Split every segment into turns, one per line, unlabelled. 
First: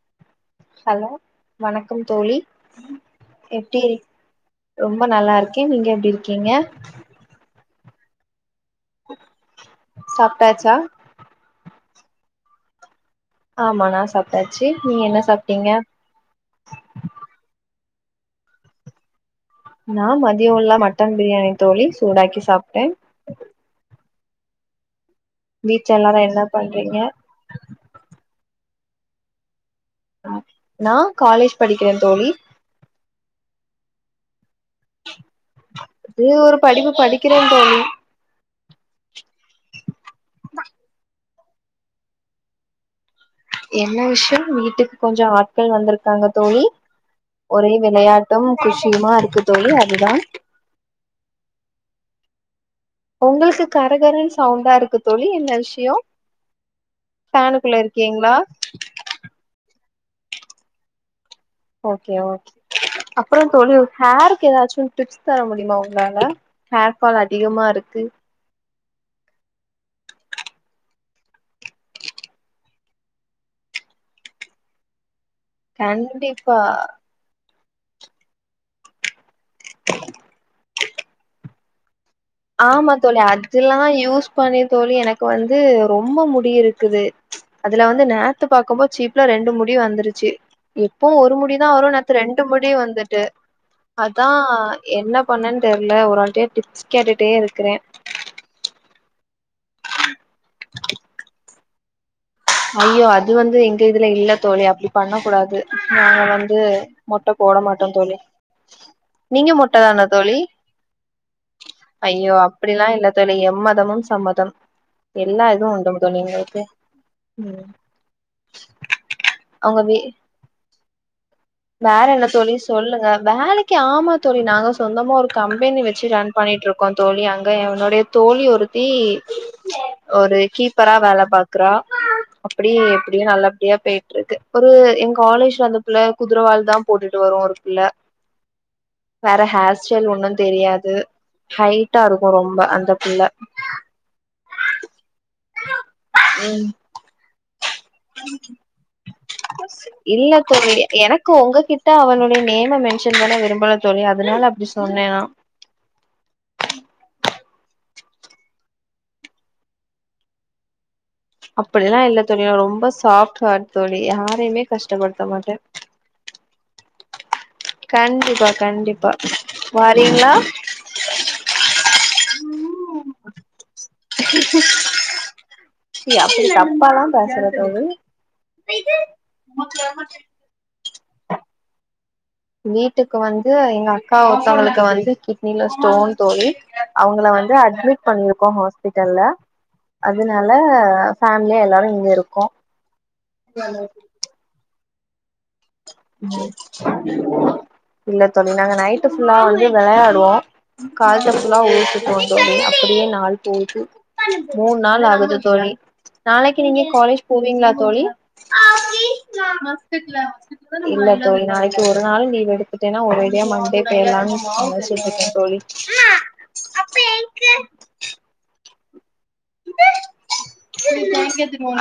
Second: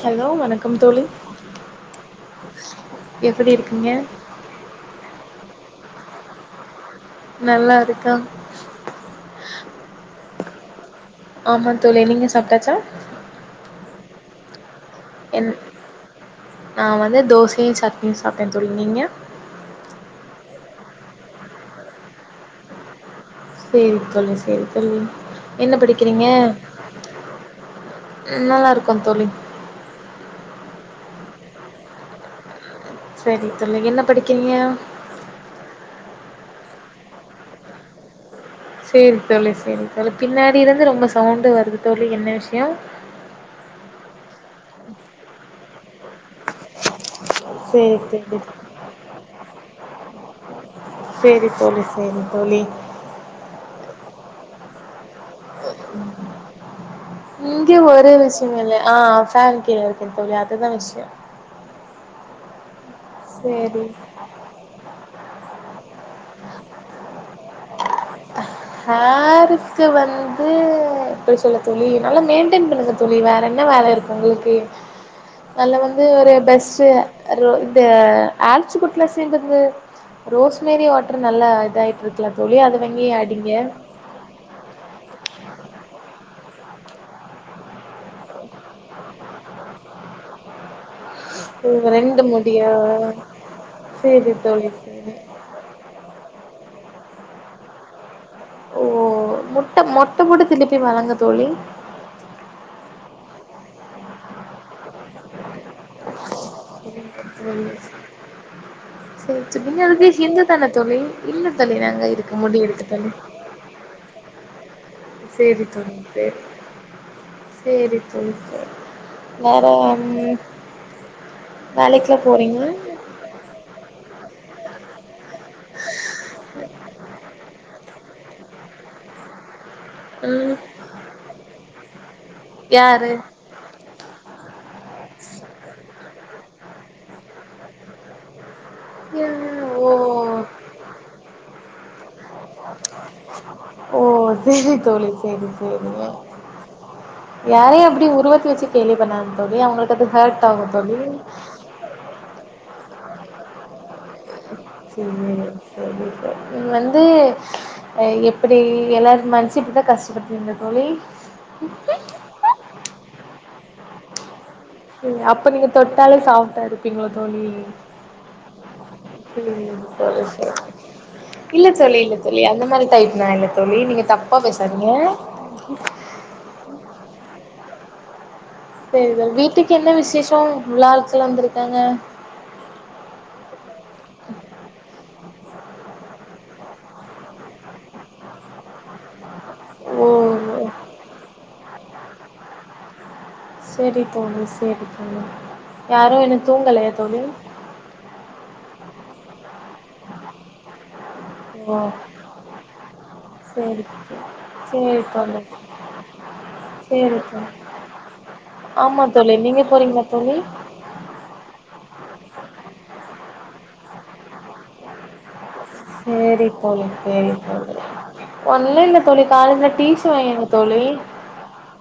hello வணக்கம் தோழி
hello வணக்கம் தோழி
எப்படி
எப்டி
இருக்கீங்க
இரு ரொம்ப நல்லா இருக் க்க நீங்க எப்படி இருக்கீங்க
நல்லா இருக்கோ
சப் ட்டச்ச
ஆமா தோழி நீங்க சாப்ட்டாச்சா
ஆமா நா சாப்டாச்சு
என் நா வந்து தோசையு சட் நீ சாப்டன தோழி நீங்க
நா மதியோ இல மட்டன் பிரியாணி தோழி சூடாக்கி சாப்ட்ட
செரி தோழி செரி தோழி என்ன
வீட்ல எல்லாரு
படிக்கிறீங்க
என்ன பண்றீங்க
நல்லா அ தோழி
நா காலேஜ் படிக்கிற தோழி
சரித் தோழி என்ன படிக்ரீங்க
ன்னொர் படிப்பு படிக்கிறேன்னு தோழி
செரி தோழி செரி தோழி பின்னாடி இருந்து ரொம்ப சவுண்டு வருது தோழி என்ன விஷயோ
என்ன விஷயம் வீட்டுக்கு கொஞ்சம் ஆட்கள் வந்திருக்காங்க தோழி ஒரே
சேரி தோழி
விளையாட்டும் குஷியுமா இருக்குத்தோழி அ துதான்
சரி தோழி சரி தோழி
ஒங்களுக்கு கரகரன்னு சவுண்டா இருக்கு தோழி என்ன விஷயொ
இங்கே ஒரே விஷயொம் இல்ல ஆஹ் ஃபேன் கீழ இருக் க்கோமில்லயா அதுதா விஷ்யொ
ஓகே ஓகே அப்றம் தோழி
சேரி
ஹேருக்கு எதாச்சு டிப்ஸ் தர முடியுமா ஒங் களால ஹேர்ஃபால் அதிகமாருக்கு
ஹேருக்கு வந்து எப்டி சொல்ல தோழி நல்லா மெயின்டெயின் பண்ணுங்க தோழி வேற என்ன வேல இருக்கு உங்களுக்கு நல்ல வந்து ஒரு
கண்டிப்பா
பெஸ்ட் [unintelligible] த ஆர்ச்சு குட்னஸ் த்தின்றது ரோஸ்மரி வாட்டர் நல்லா க்கலா தோழி அத வாங்கி அட்
இதுலா யூஸ் பண்ணி தோழி எனக்கு வந்து ரொம் ம்ப முடி இருக்குது அதுல வந்து நேத்து பாக்கம்போ சீப்ல ரெண்டு முடி வந்துருச்சு எ ப்போவு ஒரு முடிதா வரு நேத்து
ரெண்டு
ரண்டு முடி
முடியா
வந்துட்டு அதா
சேரி தோழி சேரி
என்ன பண்ணன்னு தெர்ல ஒரு ஆள்ட்டையா டிப்ஸ் கேட்டுட்டே இருக்குறே
ஓ முட்ட மொட்ட போட்டு திலுப்பி வளங்க தோழி
ஐயோ அது வந்து எங்க இதுல இல்ல தோழி அப்டி பண்ண கூடாது நாங்க வந்து மொட்ட போட மாட்டோம் தோழி
சேரி
நீங்க
தோழி
மொட்ட தானா
அதுக்கு
தோழி
ஹிந்து தான தோழி இல்ல தோழி நாங்க இருக்கு
ஐயோ
முடி இருக்கு
அப்டிலா இல்ல தோழி எம்மதமும் சம்மதம் எல்லா இதுவு உண்டும் தோழி உங்களுக்கு
செரி தோழி சரி வேற
அவங்க வீ
ம்
வேற
வேலைக்குலா
என்ன தோழி
போறீங்களா
சொல்லுங்க வேலைக்கு ஆமா தோழி நாங்க சொந்தமா ஒரு கம்பெனி வச்சு ரன் பண்ணிட்டு இருக்கோம் தோழி அங்க என்னுடைய தோழி ஒருத்தி ஒரு
ம்
கீப்பரா வேல பாக்குறா அப்டி
யாரு
எப்டி நல்லபடியா பேய்ட் ட்ருக்கு ஒரு எங் காலேஜ்ல அந்த பிள்ள குதிரவால்தா போட்டுட்டு வரு ஒரு புள்ள
யா
வேற ஹேர்
ஓ
ஸ்டைல் ஒன்னு தெரியாது ஹைட்டா இருக்கு ரொம்ப அந்த புள்ள
ஓ செரி தோழி செரி செரி
ம்
யாரையு அப்டி உருவத்த வச்சு கேலி பண்ணான்னு தோழி அவுங்களுக்கு அது ஹெர்ட் ஆகு தோழி
எனக்கு ஒங்ககிட்ட அவனுடைய நேமை மென் ஷன் பண்ண விரும்பல தோழி அதனால அப்டி சொன்னே நா
[unintelligible] வந்து ஆ எப்டி எல்லாரு மனசு இப்டிதா கஷ்டப்படுத்துவீங்கலா தோழி
அப்டிலா இல்ல தோழி நா ரொம்ப சாப்ட் ஹாட் தோழி யாரையுமே
ம்
கஷ்டப்படுத்த
அப்ப
மாட்டே
நீங்க தொட்டாலே சாஃப்ட்டா இருப்பீங்கலோ தோழி
கண்டிப்பா கண்டிப்பா வாரீங்களா
இல்ல தோழி இல்ல தோழி அந்த மாரி டைப் நானு
ச்சீ அப்டி தப்பால்லா பேசல தோழி
செரி சொ வீட்டுக்கு என்ன விசேஷோ இவளோ ஆட்கள்ல வந்திருக்காங்க
வீட்டுக்கு வந்து எங்க அக்கா ஒருத்தவளுக்கு வந்து கி ட்டின ஸ்டோன் தோழி அவுங்கள வந்து அட்மிட் பண்ணியிருக்கோ ஹாஸ்பிட்டல்ல
ஓ
அதுனால ஃபேமிலியா எல்லாரு இங்க இருக் கோ
செரி தோழி செரி தோழி
இல்ல தோழி நாங்க நைட் ட்டு ஃபுல்லா வந்து வெளையாடுவோ காலைல ஃபுல்லா
ஓ
ஊர் சுத்துவோம் தோழி அப்டியே நாள் போகுது
சரி
மூணு நாள் ஆகுது தோழி நாளைக்கு நீங்க
சரி
காலேஜ்
தோழி
போவீங்களா தோழி
ஆமா தோழி நீங்க போறீங்களா தோழி
இல்ல தோழி நாளைக்கு ஒருநாள் லீவ் எடுத்துடேனா ஒரேடியா மண்டே பேய்லானு யோச்சிட்ருக்கே
சேரி தோழி சேரி தோழி ஒண்ணு இல்ல தோழி காலேஜ்ல டீசி வாங்கிருங்க தோழி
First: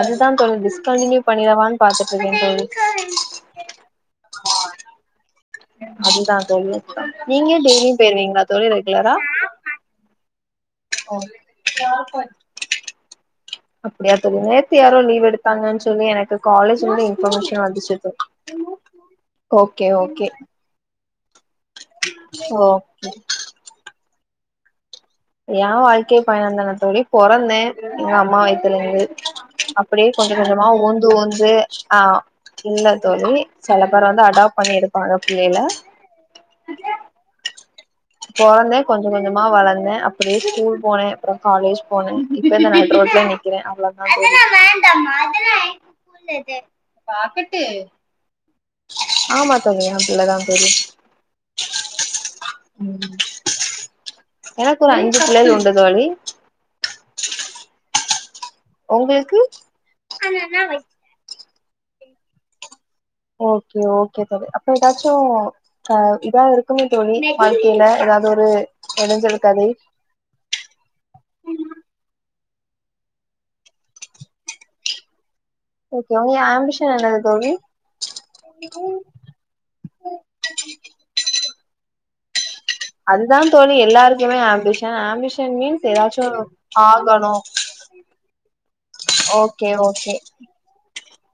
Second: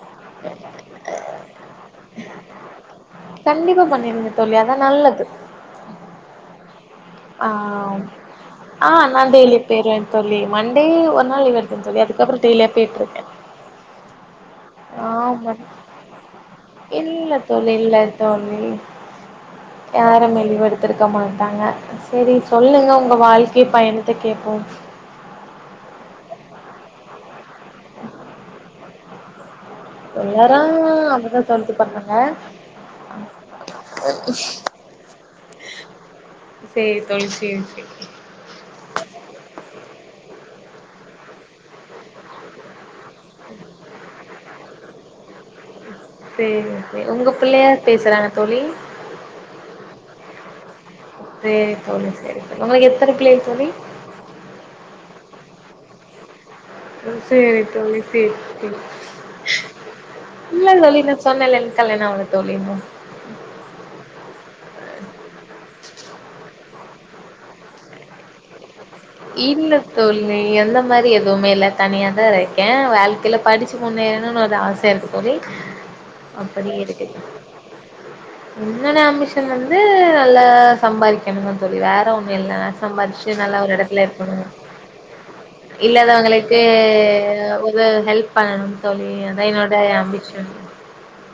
அதுதா தோழி டிஸ்கண்டினியூ பண்ணிடவான்னு பாத்துட்டு இருக்கே தோழி
கண்டிப்பா பண்ணிருங்க தோழி அதா நல்லது
அதுதா தோழி
ஆ
நீங்க டெய்லியு போயிருவீங்களா தோழி
ஆ ஆ
ரெகுலரா
நா டெய்லி பேய்ருவே தோழி மண்டே ஒரு நாள் லீவ் எடுத்தே தோழி அதுக்கப்பறோ டெய்லியே போயிட்டுருக்கே
அப்டியா தோழி நேத்து யாரோ லீவ்
ஆமா
எடுத்தாங்கனு சொல்லி எனக்கு காலேஜ்லந்து
இல்ல
இன்பர்மேஷன்
தோழி
வந்துச்சு
இல்ல
தோழி ஓகே ஓகே
யாருமே ம்
ஓ
சொல்லுங்க உங்க வாழ்க்கை பயணத் கேப்போம்
ஏன் வாழ்க்கை பயணம் தானத் தோழி பொறந்தே எங்க அம்மா வயத்தலேந்து என்னவா அப்படியே கொஞ்சம்
எல்லாரு
கொஞ்சமா ஊந்து
அப்டிதா
ஊந்து
தோழி
ஆ
பண்ணாங்க
இல்ல தோழி சில பேர் வந்து அடாப்ட் பண்ணி எடுப்பாங்க பிள்ளைில
சேரி தோழி சேரி சேரி
அப்டியே ஸ்கூல் போனேன் அப்புறம் காலேஜ் போனே இப்ப நடு ரோட்டுல நிக்கிற அவ்ளோதா தோழி [unintelligible]
செரி செரி உங்க பிள்ளையா பேசுறாங்க தோழி
ஆமா தோழி ஏ பிள்ளதா தோழி
சேரி தோழி சேரி தோழி உங்களுக்கு எத்தன பிள்ளைகள் தோழி
எனக்கு ஒரு அஞ்சு பிள்ளைல் உண்டு தோளி
சேரி தோளி சேரி
உங்களுக்கு
இல்ல தோளி நா சொன்னலல் கல்யாணோ ஆவல தோழி இன்னு
ஓக்கே ஓக்கே தோழி அப்ப ஏதாச்சு ஆ இதா இரு க்குமே தோழி வாழ்க்கையில ஏதாவது ஒரு இடைஞ்சல் கதை
இல்ல தோலி அந்த மாரி எதுமே இல்ல தனியா தா இரு இருக்கே வாழ்க்கையில படிச்சு முன்னேரணுன்னு ஒரு ஆசே இருக்கு தோழி
ஓகே உங்க
அப்படி
ஆம்பிஷன்
எதுக்கு
என்னது தோழி
என்னொட ஆம்பிஷன் வந்து நல்லா சம்பாரிக்கணும் தோழி வேற ஒன்னு இல்ல சம்பாதிச்சு
அதுதா
நல்ல ஒரு
தோழி
இட
எல்லாருக்குமே ஆம்பிஷன் ஆம்பிஷன் மீன்ஸ் ஏதாச்சு
இல்லாதவங்களுக்கு
ஆகனு
ஒரு ஹெல்ப் பண்ணணு தோழி அதா
ஓக்கே
என்னோட
ஓக்கே
ஆம்பிஷன்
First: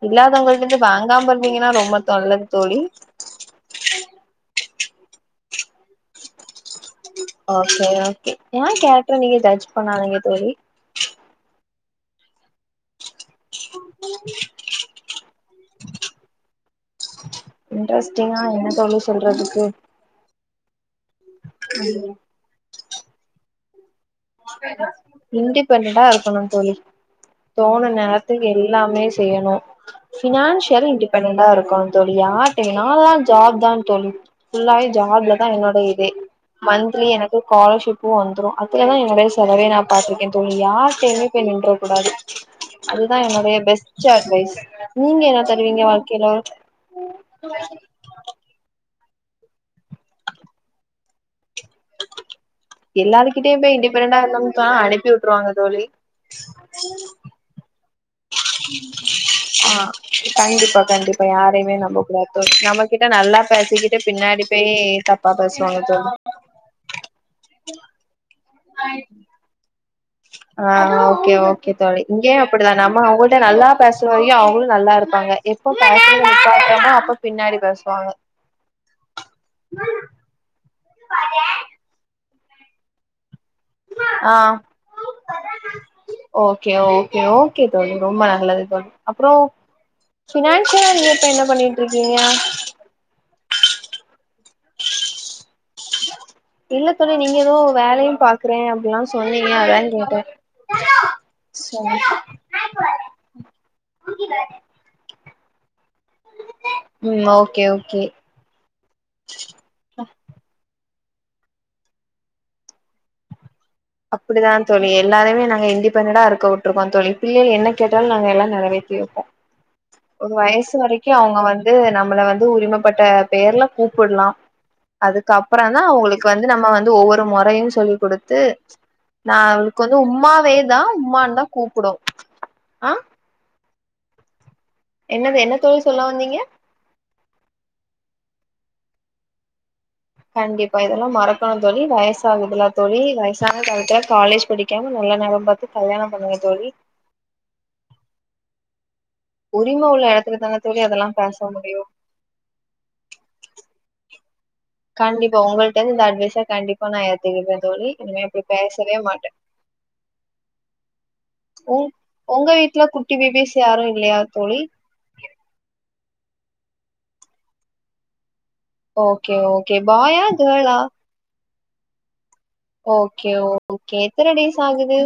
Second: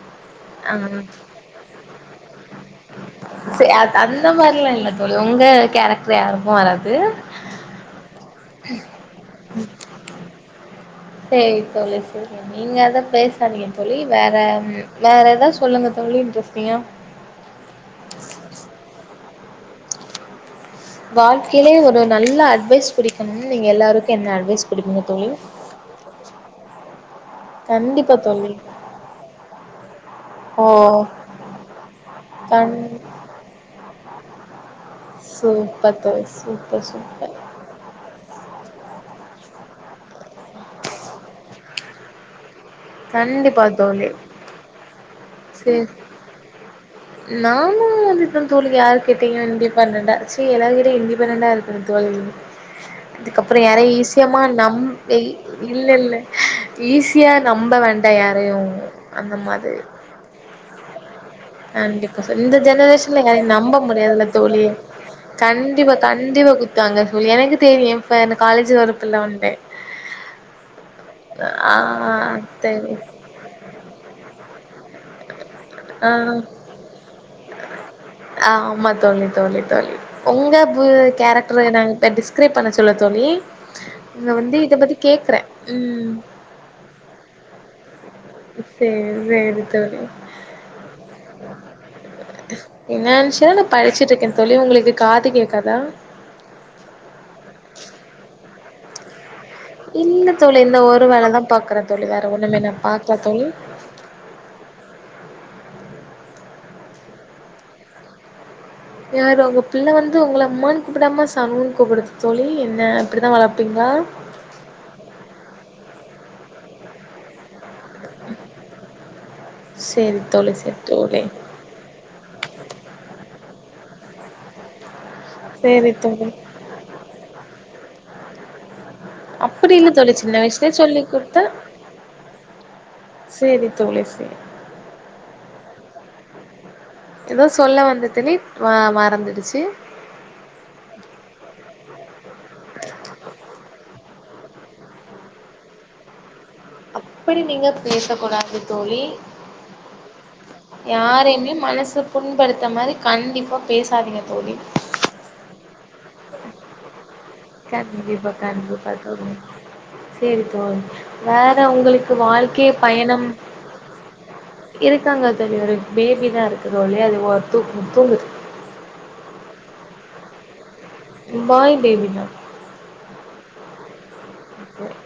இல்லாதவங்களு
ஆ
அதுலரிருந்து வாங்காம இருந்தீங்கன்னா ரொம்ப தொல்லது தோளி
இல்ல இல்ல தோலி உங்க கேரக்டரு யாருக்கு வராது
ஓக்கே ஓக்கே ஏ கேரக்ர நீங்க ஜட்ஜ் பண்ணாதிங்க தோளி
சொல்லி செல் நீங்க அத பேசாதீங்க தோளி வேற வேற ஏதாவது சொல்லுங்க தோளி இன்ட்ரெஸ்ட் அ பியா
ஓ
வாழ்க்கையிலயே ஒரு நல்ல அட்வைஸ் புடிக்கணும்னா நீங்க எல்லாரு
இன்டிபெண்டன்டா இருக்கணுந் தோழி தோணுன
கண்டிப்பா
நேரத்துக்கு
தோழி
எல்லாமே செய்யணு
ஓ
பினான்சியல்லா இன்டிபெண்டன்டா இருக்கணுந் தோழி யாரட்டையுமே
கண்
நால்ல ஜாப் தா தோளி புள்ளாவே ஜாப்ல தா என்னோட
சூப்பர்
இதே
தோழி சூப்பர்
மந்த்லி
சூப்பர்
எனக்கு காலர்ஷிப்பூ வந்துரு அப்பரோதா எனக்கு ரெஸ் செலவயு நா பாத்திருக்கே தோழி யார்ட்டையுமே போய் நின்ற கூடாது அதுதா என்னுடைய
கண்டிப்பா
பெஸ்ட்
தோழி
அட்வைஸ் நீங்க என்ன தருவீங்க
சேரி
வாழ்க்கையில
[unintelligible] இண்டிபெண்டென்ட்டா சி எல்லார்கிட்டயு இண்டிபெண்டென்ட்டா இரு தோழி அதுக்கப்பறோ
எல்லாருகிட்டயு போய்
யாரயு
இண்டிபெண்டண்டா
ஈசியமா
இருந்தோம்னு சொன்னா
நம்
அனுப்பி
இ
விட்டுருவாங்க தோழி
இல்ல இல்ல ஈஸியா ரொம்ப வந்
ஆஹ் கண்டிப்பா கண்டிப்பா யார்
கண்டிப்பா சோ இந்த ஜெனரேஷன்ல எல்லாரயு நம்ப
பேசிக்கிட்டு
முடியாதுல்ல
பின்னாடி
தோழி
போய் தப்பா பேசுவாங்க
கண்டிப்பா
தோழி
கண்டிப்பா குத்துவாங்க சொல்லி ஏனா எனக்கு தெரியு இப்ப அந்த காலேஜ் ஒரு புள்ள உண்டு
ஆஹ் ஓகே ஓகே
ஆ
தோழி இங்கயு அப்டிதா
தெரியு
நம்ம அவங்கள்ட்ட நல்லா பேசுற வரையு அவங்களு நல்லா இருப் ப்பாங்க
ஆஹ்
பேசுவாங்க
ஆஹ் ஆமா தோழி தோழி தோழி உங்க பு கேரக்ட்ரு என்னானு எப்டி சொல் கிரேப் பண்ண சொல்லவா தோழி இங்க
ஆ
வந்து இத பத்தி கேக்குறே ம்
ஓகே ஓகே ஓகே தோழி ரொம்ப நல் நல்லது பண்
சேரி
அப்றோ
சேரி தோழி
ஃபினான்சியலா நீங்க இப்ப என்ன பண்ணீட்டுருக்கீங்க
சே நா படிச்சிட்டுருக்கேங் தோழி உங்களுக்கு காது கேக்காதா
இல்ல தோழி நீங்க எதோ வேலயு பாக்குறே அப்டிலா சொன்
இல்ல தோழி இந்த ஒரு வேலதா பாக்குறே தோழி வேற ஒன்னுமே நா பாக்கல தோழி
உம் ஓகே ஓகே
யாரு உங்க பிள்ள வந்து உங்கள அம்மான் கூப்டாமா சாமினு கூப்டுது தோழி என்ன இப்டிதா வளப்
அப்டிதா தோழி எல்லாருமே நாங்க இங்க ஃபிரெண்டா இருக்க விட்ருக்கோ தோழி பிள்ளைய என்னக் கேட்டாலு நாங்க எல்லா நெறைவேத்தி வெப்போ
சேரி
ஒரு
தோழி
வயசு
சேரி
வரைக்கு
தோழி
அவ்ங்க வந்து நம்மள வந்து உரிமப்பட்ட பேர்ல கூப் புட்லா அதுக்கப்றந்தா
சேரி
அவ்ங்களுக்கு
தோழி
வந்து நம்ம வந்து ஒவ்வொரு மொறையு சொ தொல்லி் குடுத்து நா
அப்டி
அவளுக்கு
இல்ல
வந்து
தோழி சின்ன
உம்மாவே
வயசுலயே
தா
சொல்லி
உம்மான் தா
குடுத்தா
கூப்டு ஆஹ்
சேரி தோழி சேர்
என்னது என்ன தோழி சொல்ல வந்தீங்க
எதோ சொல்ல வந்தே தோழி ம மறந்துடுச்சி
கண்டிப்பா இதெல்லா மறக்கணு தோழி வயசாகுதுல தோழி வயசான டயத்துல காலேஜ் படிக்காம நல்ல நேர பாத்து கல்யாண பண்ணி வச்
அப்பிடி நீங்க பேசக்கூடாது தோழி
உரிம உள்ள எடத்துல தான தோழி அதெல்லா பேச
யாரையுமே
முடியு
மனசு புண்படுத்த மாரி கண்டிப்பா பேசாதீங்க தோழி
கண்டிப்பா உங்கள்ட்ட இருந்து இந்த அட்வைஸா கண்டிப்பா நான் எடு
கண்டிப்பா கண்டிப்பா தோழி செரி தோழி வேற
உங்
உங்களுக்கு
உங்க
வாழ்க்கை
வீட்ல குட்டி
பயணம்
பேபிஸ் யாரு இல்லையா தோழி
இருக்காங்க தோழி ஒரு பே பி தா இருக்குது ஆனா அங்க பேபி தூங்குது
ஓகே ஓகே பாயா கேளா
பாய் பேபிதா
ஓகே ஓ கே எத்தன டேஸ் ஆகுது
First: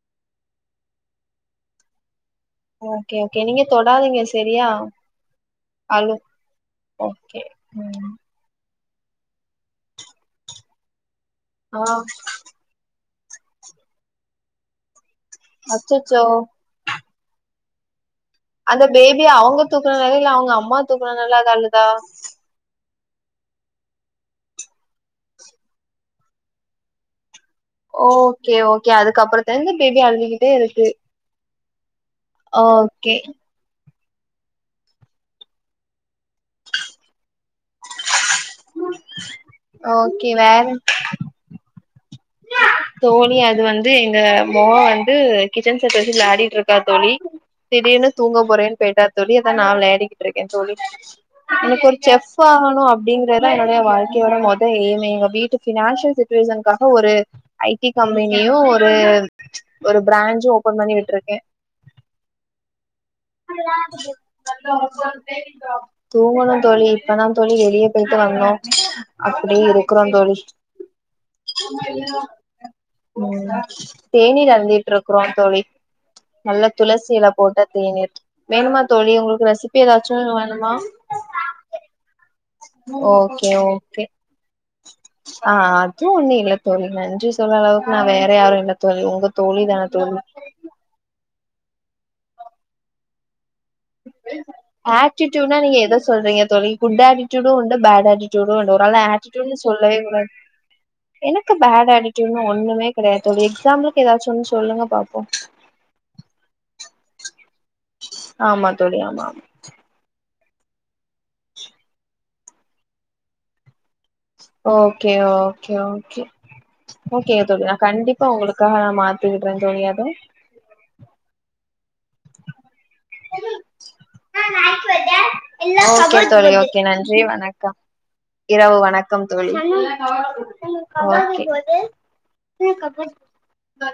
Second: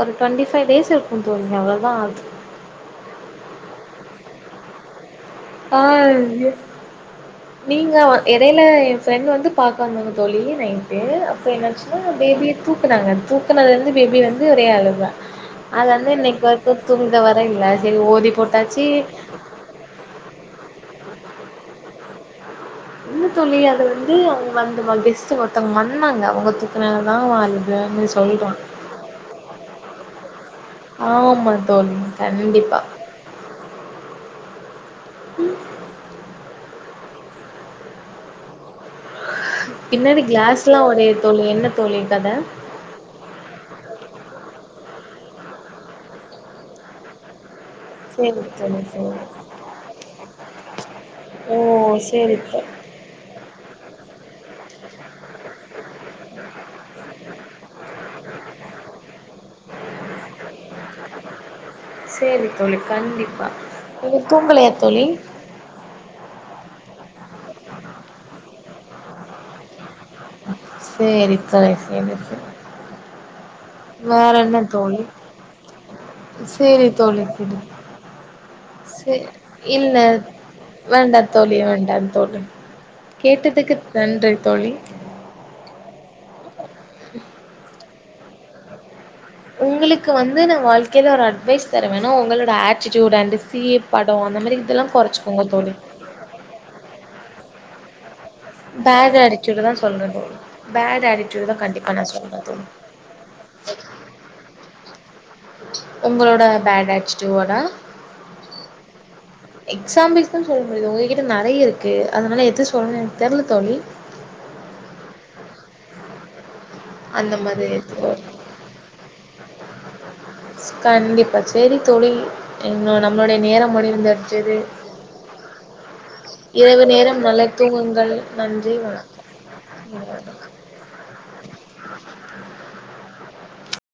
ஒரு டுவெண்டி ஃபைவ் டேஸ் இருக்கும் தோழி அவ்ளவுதா ஆகுது
ஓகே ஓகே நீங்க தொடாதீங்க சரியா அழு
ஆஹ்
ஓகே
நீங்க
ம்
வ எடைல ஃப்ரெண்ட் வந்து பாக்க வந்தாங்க தொழி நைட்டு அப் ப்போ
ஆ
என்னாச்சுன்னா பேபிய தூக்குனாங்க தூக்குனதுலருந்து பேபி வந்து ஒரே அலுவ அத வந்து
அச்சச்சோ
இன்னைக்கு வந்து தூங் த வர இல்ல சரி ஓதி
அந்த
போட்டாச்சு
பேபி அவங்க தூக்குறதுனாலயா இல் அவ்ங்க அம் ம்மா தூக்கனனால அது அழுதா
இல்ல தோழி அது வந்து அவங்க வந்து வ ஹெஸ்ட் ஒருத்தவங்க வந்தாங்க அவங்க தூக்குனனாலதா அவ அழுவு
ஓகே ஓகே அதுக்கப்பறத்தருந்து பேபி அழுதுக்கிட்டே இருக்கு
ஆமா தோழி கண்டிப்பா
ஓகே
ம் பின்னாடி
ஓகே வேற
கிளாஸ்ல்லா ஒடயுது தோழி என்ன தோழி கத
தோழி அது வந்து இங்க மொவ வந்து கிச்சன் செட் வச்சு விளாடிட்டு இருக்கா தோழி திடீர்னு தூங்க
சேரி
போறேன்னு
தோழி
போயிட்டா
சேரி
தோழி அதா நா வெளையாடிக்கிட்டு இருக்கே தோழி
ஓ
எனக்கு ஒரு செஃப்
சேரி தோ
ஆகணு அப்படிங்கறதா என்னுடைய வாழ்க் யோட மொத ஏய்ம்மே எங்க வீட்டு ஃபினான்சியல் சுச்சுவேஷன்காக ஒரு ஐ ஐ டி கம்பெனியு ஒரு ம்ச்சு ஒரு பிராஞ்சு ஓபன் பண்ணி விட்டுருக்கே
சேரி தோழி கண்டிப்பா நீங்க தூங்கலையா தோழி
தூங்கனு தோழி இப்பதா தோழி வெளிய போயிட்டு வந்தோ அப்டி இரு
செரித் தோழி செரி
உம் இந்தா தேநீர்
என்ன தோழி
அருந்திட்டுருக்குறோ தோழி நல்ல
சேரி தோழி
துளசியில
சேரி
போட்ட தேநீர் வேணுமா தோழி
சே
உங்களுக்கு ரெசிபி
இல்ல
எதாச்சும் வேணுமா
வேண்டா தோழி வேண்டா தோழி கேட்டதுக்கு நன்றி தோ
ஆஹ் அது உண் நீங்ளே தோழி நன்றி சொல்லாதளவுக் நா வேற யாரு இல்ல தோழி உங்க தோழி தான
உங்ளுக்கு வந்து நா
தோழி
வாழ்க்கையில ஒரு அட் வைஸ் தருவேணா உங்களோட ஆட்டிடியூட் அண்டு
ஆட்டிடியூட்னா
தோழி
நீங்க எத சொல்றீங்க தோழி குட் ஆட்டிடியூடூ ல பேட் ஆட்டிட் டியூடோ ஒரு வேல
பேட்
ஆட்டிடியூட்னு
ஆட்டிடியூட தா
சொல்லவே
சொல்றே
கூடாது
தோழி பேட் ஆட்டிடியூட
எனக்கு
தா
பேட்
கண்டிப்பா நா சொல்றே
ஆட்டிடியூட்னு
தோழி
ஒன்னுமே கெடையாது தோழி எக்ஸாம்பிள்கு ஏதாச்சு ஒன்னு சொல்லுங்க பா ஓ
உங்களோட பேட் ஆட்டிடியூடா
ஆமா தோழி ஆமாம்
எது சொல்லணூ உங்ககிட்ட நறைய இருக்கு அதனால எது சொல்லணூ எனக்கு தெர்ல தோழி
ஓகே ஓகே ஓகே
அந்த
ஓகே
மாதிரி
தோழி நா
இருக்கும்
கண்டிப்பா உங்களுக்காக நா மாத்திக்கிடுறே தோழி அத
தொழில் இன்னூ நம்ளுடைய நேரம் முடிந்தடிச்சது
ஓகே தோழி ஓகே நன்றி வணக்கம் இரவு வணக்கம் தோழி ஓகே உஹ